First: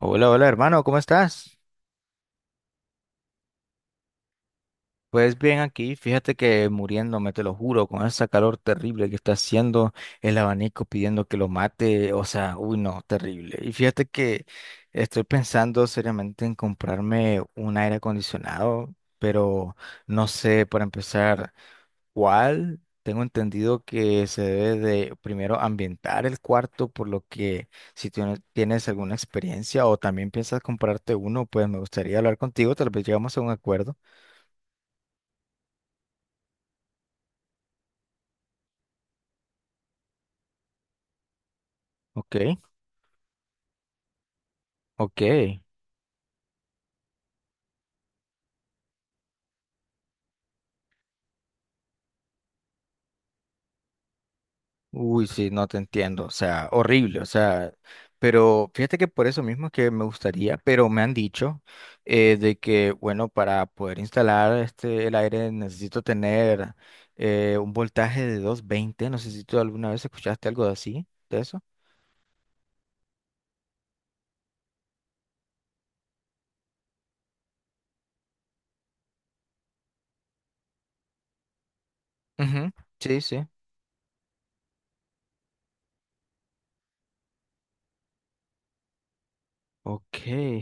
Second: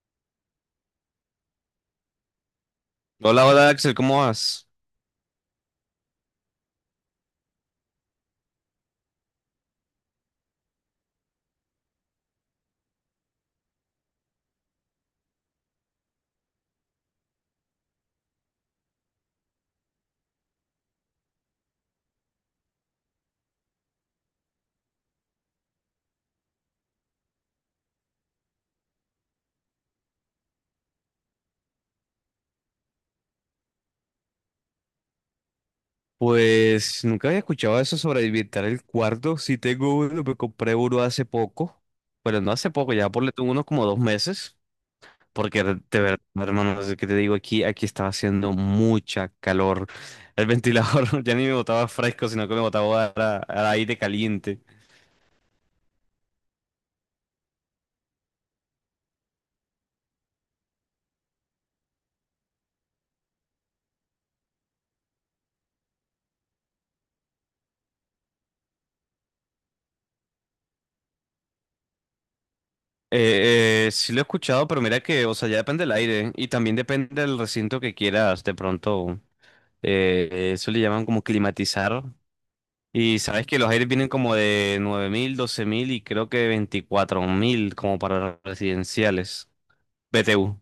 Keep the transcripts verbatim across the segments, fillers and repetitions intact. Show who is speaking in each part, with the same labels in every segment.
Speaker 1: Hola, hola hermano, ¿cómo estás?
Speaker 2: Hola, hola Axel, ¿cómo vas?
Speaker 1: Pues bien aquí, fíjate que muriéndome, te lo juro, con esa calor terrible que está haciendo el abanico pidiendo que lo mate, o sea, uy no, terrible. Y fíjate que estoy pensando seriamente en comprarme un aire acondicionado, pero no sé, para empezar. Cual tengo entendido que se debe de primero ambientar el cuarto, por lo que si tú no tienes alguna experiencia o también piensas comprarte uno, pues me gustaría hablar contigo, tal vez llegamos a un acuerdo.
Speaker 2: Pues nunca había escuchado eso sobre habitar el cuarto. Sí tengo uno, me compré uno hace poco. Bueno, no
Speaker 1: Ok,
Speaker 2: hace poco, ya por tuve unos como dos meses.
Speaker 1: ok.
Speaker 2: Porque de de verdad, hermano, no sé qué te digo, aquí, aquí estaba haciendo mucha calor. El ventilador ya ni me botaba fresco, sino que me botaba a- a- aire caliente.
Speaker 1: Uy, sí, no te entiendo, o sea, horrible, o sea, pero fíjate que por eso mismo es que me gustaría, pero me han dicho eh, de que, bueno, para poder instalar este, el aire necesito tener eh, un voltaje de doscientos veinte, no sé si tú alguna vez escuchaste algo de así, de eso.
Speaker 2: Eh, eh, sí lo he escuchado, pero mira que, o sea, ya depende del aire, ¿eh? Y también depende del recinto que quieras. De pronto, eh, eso le llaman como climatizar.
Speaker 1: Ujú.
Speaker 2: Y
Speaker 1: Sí, sí.
Speaker 2: sabes que los aires vienen como de nueve mil, doce mil y creo que veinticuatro mil, como para residenciales.
Speaker 1: Ok,
Speaker 2: B T U.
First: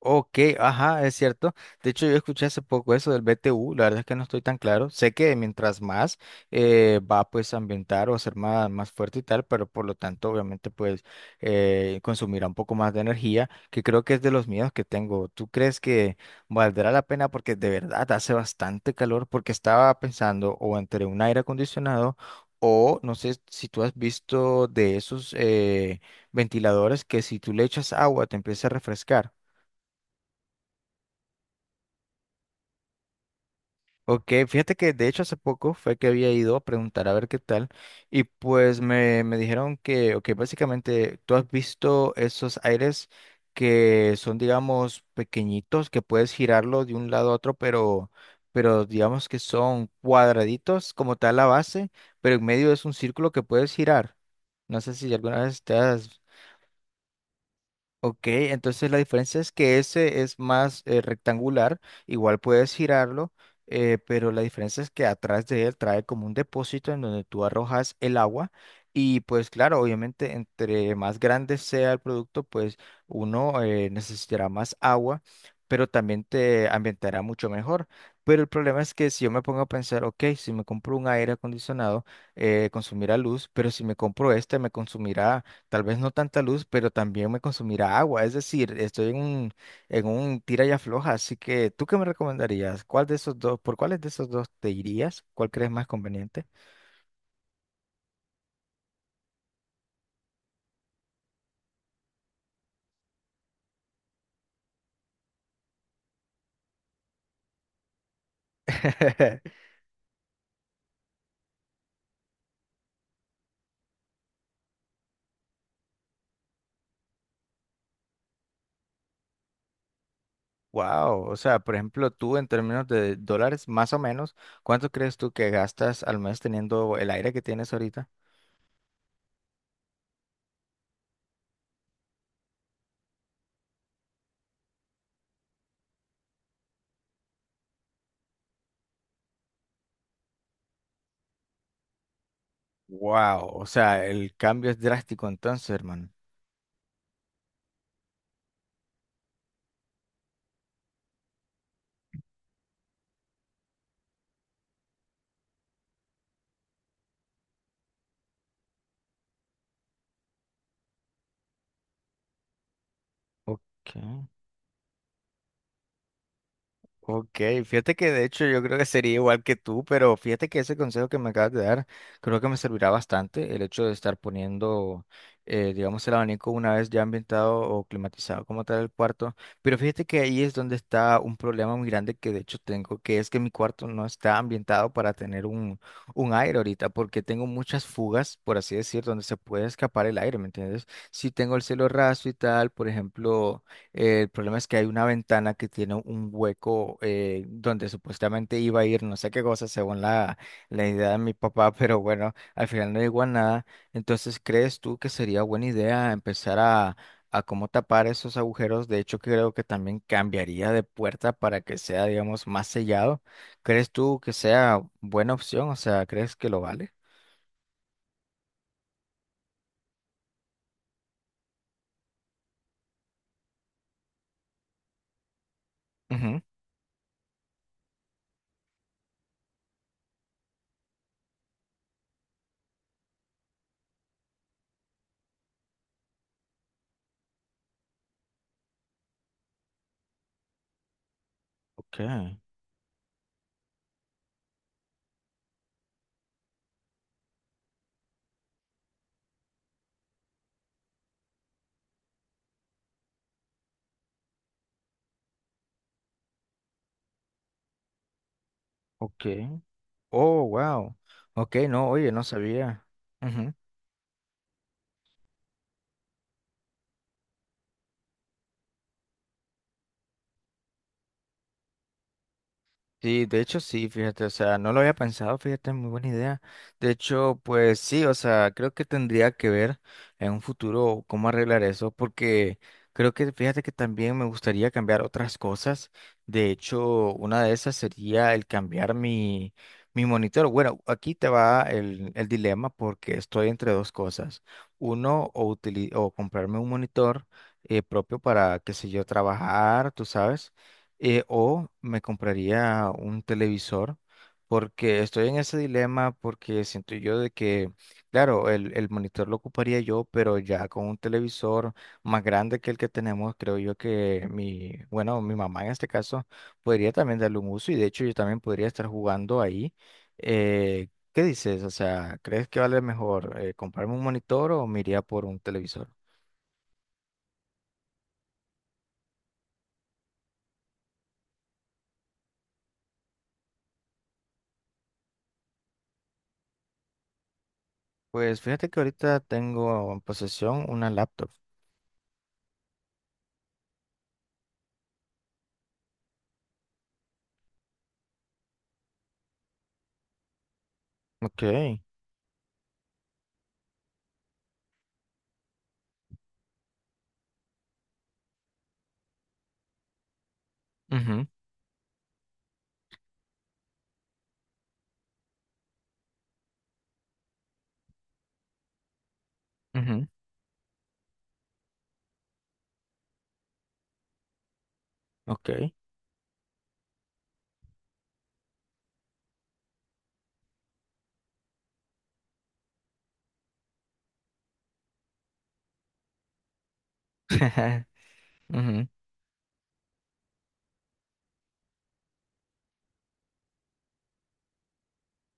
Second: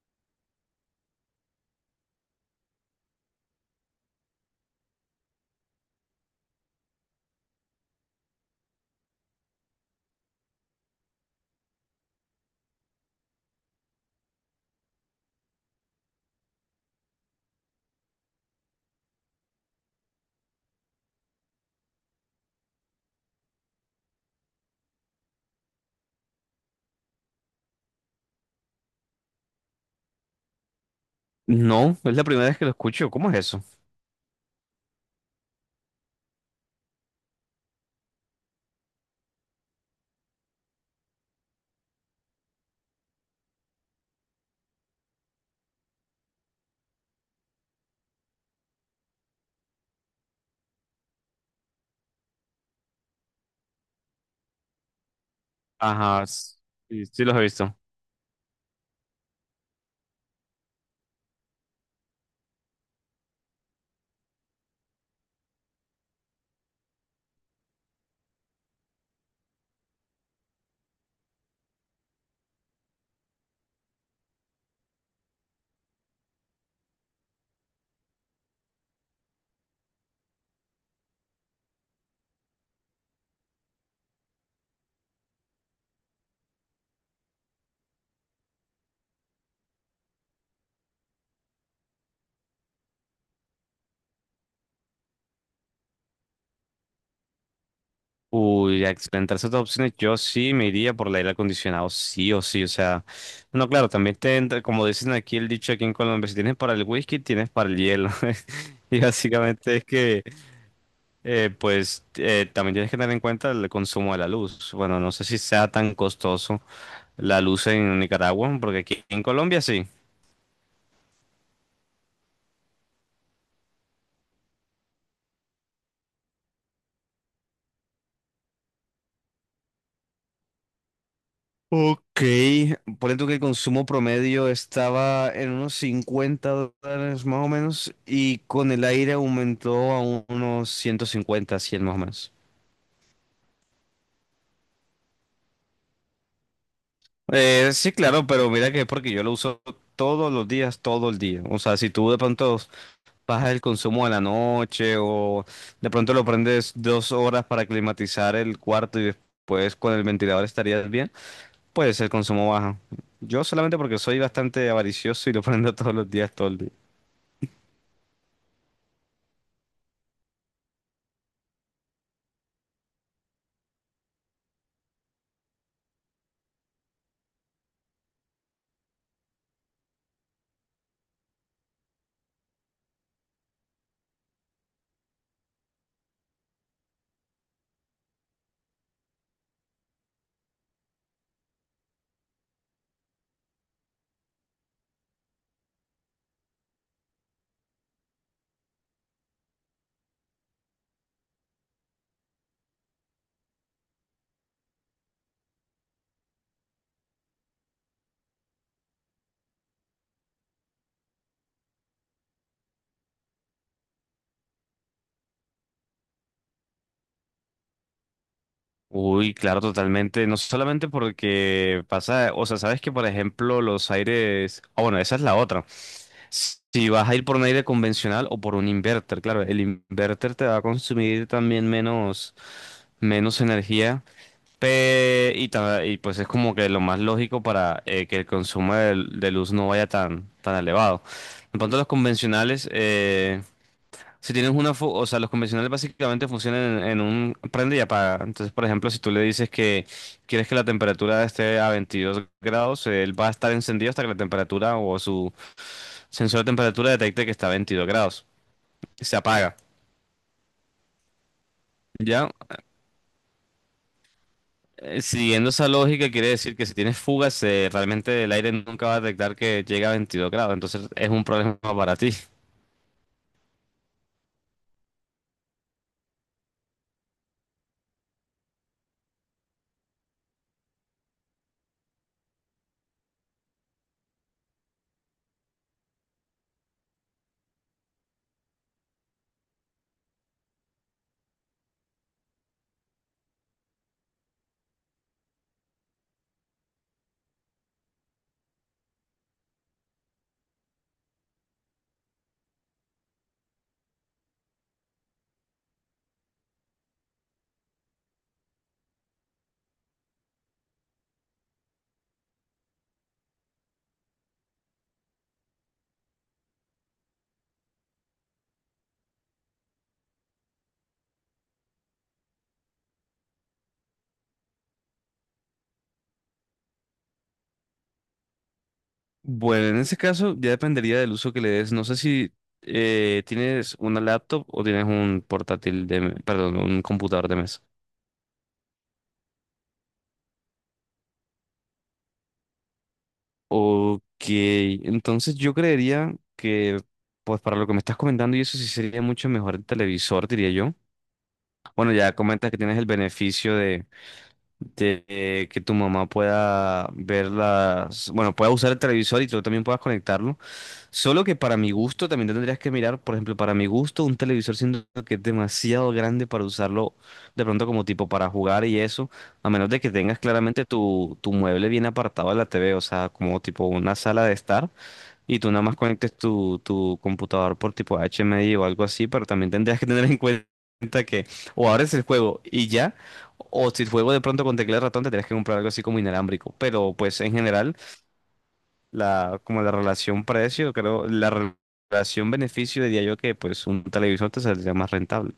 Speaker 1: ok, ajá, es cierto. De hecho, yo escuché hace poco eso del B T U, la verdad es que no estoy tan claro. Sé que mientras más eh, va pues a ambientar o a ser más, más fuerte y tal, pero por lo tanto, obviamente, pues eh, consumirá un poco más de energía, que creo que es de los miedos que tengo. ¿Tú crees que valdrá la pena? Porque de verdad hace bastante calor, porque estaba pensando o entre un aire acondicionado o no sé si tú has visto de esos... eh, ventiladores que si tú le echas agua te empieza a refrescar.
Speaker 2: No, es la primera vez que lo escucho. ¿Cómo es eso?
Speaker 1: Ok, fíjate que de hecho hace poco fue que había ido a preguntar a ver qué tal y pues me, me dijeron que, ok, básicamente tú has visto esos aires que son, digamos, pequeñitos, que puedes girarlo de un lado a otro, pero, pero digamos que son cuadraditos como tal la base, pero en medio es un círculo que puedes girar. No sé si alguna vez te has
Speaker 2: Ajá, s- sí, sí los he visto.
Speaker 1: Ok, entonces la diferencia es que ese es más eh, rectangular, igual puedes girarlo, eh, pero la diferencia es que atrás de él trae como un depósito en donde tú arrojas el agua y pues claro, obviamente entre más grande sea el producto, pues uno eh, necesitará más agua, pero también te ambientará mucho mejor. Pero el problema es que si yo me pongo a pensar, ok, si me compro un aire acondicionado, eh, consumirá luz, pero si me compro este, me consumirá tal vez no tanta luz, pero también me consumirá agua. Es decir, estoy en un, en un tira y afloja. Así que, ¿tú qué me recomendarías? ¿Cuál de esos dos, por cuáles de esos dos te irías? ¿Cuál crees más conveniente?
Speaker 2: Uy, a experimentar ciertas opciones, yo sí me iría por el aire acondicionado, sí o sí. O sea, no, claro, también te entra, como dicen aquí el dicho aquí en Colombia, si tienes para el whisky, tienes para el hielo. Y básicamente es que, eh, pues, eh, también tienes que tener en cuenta el consumo de la luz. Bueno, no sé si sea tan costoso la luz en Nicaragua, porque aquí en Colombia sí.
Speaker 1: Wow. O sea, por ejemplo, tú en términos de dólares, más o menos, ¿cuánto crees tú que gastas al mes teniendo el aire que tienes ahorita?
Speaker 2: Ok, por tú que el consumo promedio estaba en unos cincuenta dólares más o menos, y con el aire aumentó a unos ciento cincuenta, cien más o menos.
Speaker 1: Wow. O sea, el cambio es drástico entonces, hermano.
Speaker 2: Eh, sí, claro, pero mira que es porque yo lo uso todos los días, todo el día. O sea, si tú de pronto bajas el consumo a la noche o de pronto lo prendes dos horas para climatizar el cuarto, y después con el ventilador estarías bien. Puede ser consumo bajo. Yo
Speaker 1: Ok.
Speaker 2: solamente porque soy bastante avaricioso y lo prendo todos los días, todo el día.
Speaker 1: Ok, fíjate que de hecho yo creo que sería igual que tú, pero fíjate que ese consejo que me acabas de dar creo que me servirá bastante el hecho de estar poniendo, eh, digamos, el abanico una vez ya ambientado o climatizado como tal el cuarto. Pero fíjate que ahí es donde está un problema muy grande que de hecho tengo, que es que mi cuarto no está ambientado para tener un, un aire ahorita, porque tengo muchas fugas, por así decir, donde se puede escapar el aire, ¿me entiendes? Si tengo el cielo raso y tal, por ejemplo. Eh, el problema es que hay una ventana que tiene un hueco eh, donde supuestamente iba a ir no sé qué cosa según la, la idea de mi papá, pero bueno, al final no llegó a nada. Entonces, ¿crees tú que sería buena idea empezar a, a cómo tapar esos agujeros? De hecho, creo que también cambiaría de puerta para que sea, digamos, más sellado. ¿Crees tú que sea buena opción? O sea, ¿crees que lo vale?
Speaker 2: Uy, claro, totalmente. No solamente porque pasa, o sea, sabes que por ejemplo los aires, ah, bueno, esa es la otra.
Speaker 1: Ujú.
Speaker 2: Si vas a ir por un aire convencional o por un inverter, claro, el inverter te va a consumir también menos, menos energía. pe- y, ta- y pues es como que lo más lógico para eh, que el consumo de, de luz no vaya tan, tan elevado. En cuanto a los
Speaker 1: Ok,
Speaker 2: convencionales, eh, si tienes una, fu- o sea, los convencionales básicamente funcionan en, en un prende y apaga. Entonces, por ejemplo, si tú le dices que quieres que la temperatura esté a veintidós grados, él va a estar encendido hasta que la temperatura o su sensor de temperatura detecte que está a veintidós grados. Se
Speaker 1: ok.
Speaker 2: apaga.
Speaker 1: Oh, wow. Ok, no, oye, no
Speaker 2: Ya.
Speaker 1: sabía.
Speaker 2: Eh, siguiendo esa lógica, quiere decir que si tienes fugas, eh, realmente el aire nunca va a detectar que llega a veintidós grados. Entonces, es un problema para ti.
Speaker 1: Sí, de hecho sí, fíjate, o sea, no lo había pensado, fíjate, muy buena idea. De hecho, pues sí, o sea, creo que tendría que ver en un futuro cómo arreglar eso, porque creo que, fíjate que también me gustaría cambiar otras cosas. De hecho, una de esas sería el cambiar mi, mi monitor. Bueno, aquí te va el, el dilema porque estoy entre dos cosas. Uno, o, utili- o comprarme un monitor eh, propio para, qué sé yo, trabajar, tú sabes eh, o me compraría un televisor, porque estoy en ese dilema, porque siento yo de que, claro, el, el monitor lo ocuparía yo, pero ya con un televisor más grande que el que tenemos, creo yo que mi, bueno, mi mamá en este caso podría también darle un uso y de hecho yo también podría estar jugando ahí. Eh, ¿qué dices? O sea, ¿crees que vale mejor eh, comprarme un monitor o me iría por un televisor?
Speaker 2: Bueno, en ese caso ya dependería del uso que le des. No sé si eh, tienes una laptop o tienes un portátil de, me- perdón, un computador de mesa.
Speaker 1: Pues fíjate que ahorita tengo en posesión una laptop.
Speaker 2: Ok, entonces yo creería que, pues, para lo que me estás comentando, y eso sí sería mucho mejor el televisor, diría yo.
Speaker 1: Ok.
Speaker 2: Bueno, ya comentas que tienes el beneficio de eh, que tu mamá pueda ver las, bueno, pueda usar el televisor y tú también puedas conectarlo. Solo
Speaker 1: Ujú.
Speaker 2: que para mi gusto también tendrías que mirar, por ejemplo, para mi gusto un televisor siento que es demasiado grande para usarlo de pronto como tipo para jugar y eso, a menos de que
Speaker 1: Ujú.
Speaker 2: tengas claramente tu, tu mueble bien apartado de la T V, o sea, como tipo una sala de estar. Y tú nada
Speaker 1: Ok.
Speaker 2: más conectes tu, tu computador por tipo H M I o algo así, pero también tendrías que tener en cuenta que o abres el juego y ya, o si el juego de pronto con teclado y ratón tendrías que comprar algo así como inalámbrico. Pero, pues, en general,
Speaker 1: Ujú.
Speaker 2: la, como la relación precio, creo, la re- relación beneficio diría yo que, pues, un televisor te saldría más rentable.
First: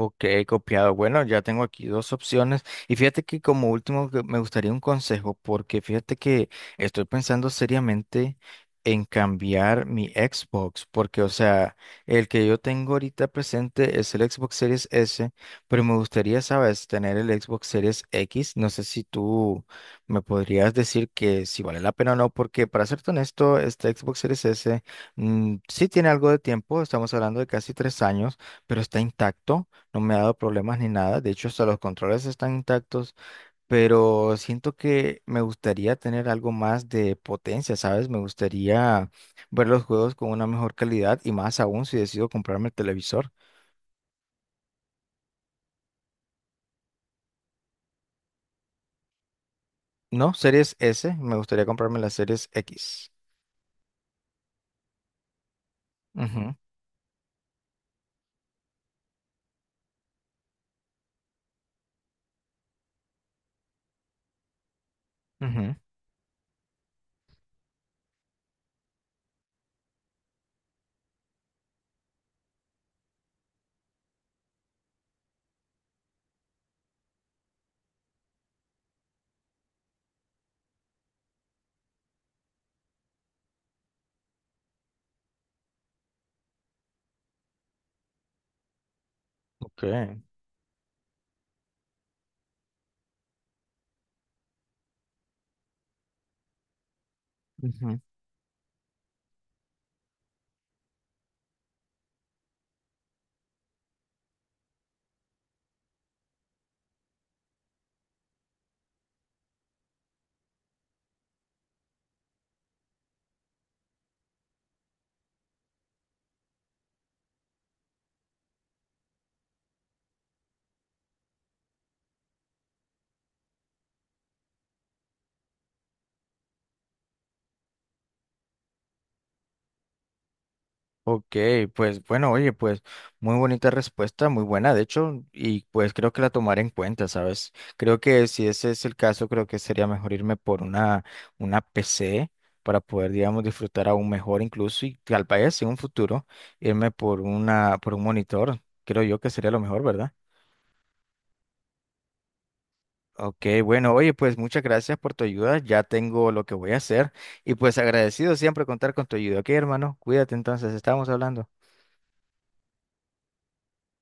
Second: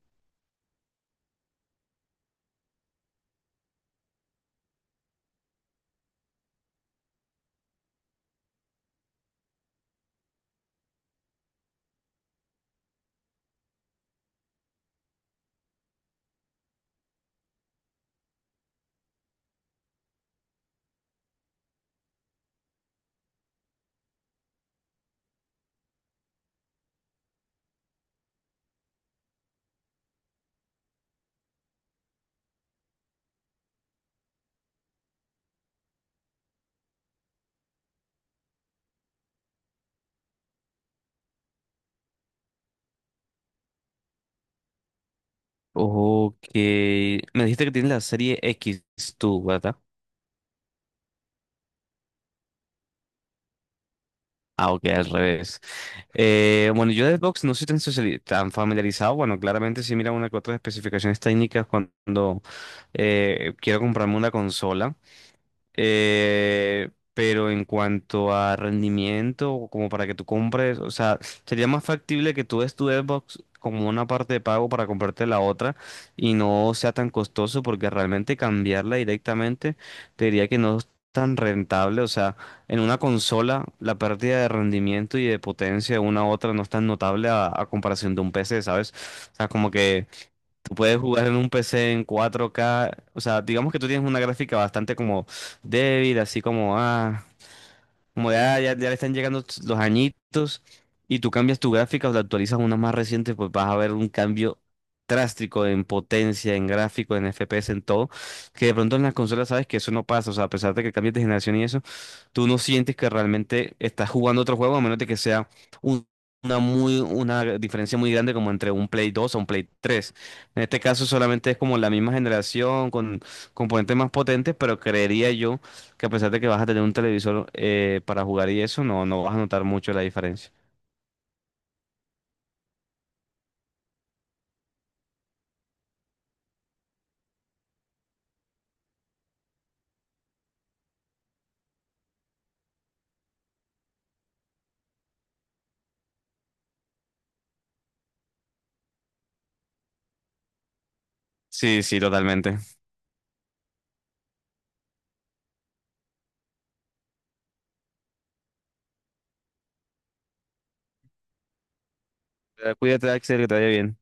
Speaker 1: Ok, copiado. Bueno, ya tengo aquí dos opciones. Y fíjate que como último que me gustaría un consejo, porque fíjate que estoy pensando seriamente en cambiar mi Xbox, porque o sea, el que yo tengo ahorita presente es el Xbox Series S, pero me gustaría, sabes, tener el Xbox Series X. No sé si tú me podrías decir que si vale la pena o no, porque para serte honesto, este Xbox Series S mm, sí tiene algo de tiempo, estamos hablando de casi tres años, pero está intacto, no me ha dado problemas ni nada. De hecho, hasta los controles están intactos, pero siento que me gustaría tener algo más de potencia, ¿sabes? Me gustaría ver los juegos con una mejor calidad y más aún si decido comprarme el televisor.
Speaker 2: Ok, me dijiste que tienes la serie X tú, ¿verdad?
Speaker 1: No, series S, me gustaría comprarme las series X.
Speaker 2: Ah, ok, al revés.
Speaker 1: Ujú,
Speaker 2: Eh, bueno, yo de Xbox no soy tan, sociali- tan familiarizado. Bueno, claramente sí mira una que otras especificaciones técnicas cuando eh, quiero comprarme una consola.
Speaker 1: ujú.
Speaker 2: Eh, pero en cuanto a rendimiento, o como para que tú compres, o sea, sería más factible que tú des tu Xbox como una parte de pago para comprarte la otra y no sea tan costoso, porque realmente cambiarla directamente te diría que no es tan rentable. O sea, en una consola la pérdida de rendimiento y de potencia de una a otra no es tan notable a, a comparación de un P C, ¿sabes? O sea, como
Speaker 1: Ok.
Speaker 2: que... Tú puedes jugar en un P C en cuatro K. O sea, digamos que tú tienes una gráfica bastante como débil, así como, ah,
Speaker 1: Ujú.
Speaker 2: como ya, ya, ya le están llegando tus- los añitos, y tú cambias tu gráfica o la actualizas a una más reciente, pues vas a ver un cambio drástico en potencia, en gráfico, en F P S, en todo, que de pronto en las consolas sabes que eso no pasa. O sea, a pesar de que cambies de generación y eso, tú no sientes que realmente estás jugando otro juego, a menos de que sea un- una muy, una diferencia muy grande, como entre un Play dos a un Play tres. En este caso solamente es como la misma generación con componentes más potentes, pero creería yo que, a pesar de que vas a tener un televisor eh, para jugar y eso, no, no vas a notar mucho la diferencia.
Speaker 1: Ok, pues bueno, oye, pues muy bonita respuesta, muy buena, de hecho, y pues creo que la tomaré en cuenta, ¿sabes? Creo que si ese es el caso, creo que sería mejor irme por una, una P C para poder, digamos, disfrutar aún mejor incluso y tal vez en un futuro irme por una, por un monitor, creo yo que sería lo mejor, ¿verdad?
Speaker 2: Sí, sí, totalmente.
Speaker 1: Ok, bueno, oye, pues muchas gracias por tu ayuda, ya tengo lo que voy a hacer y pues agradecido siempre contar con tu ayuda, ok, hermano, cuídate entonces, estamos hablando.
Speaker 2: Eh, Cuídate, Axel, que te vaya bien.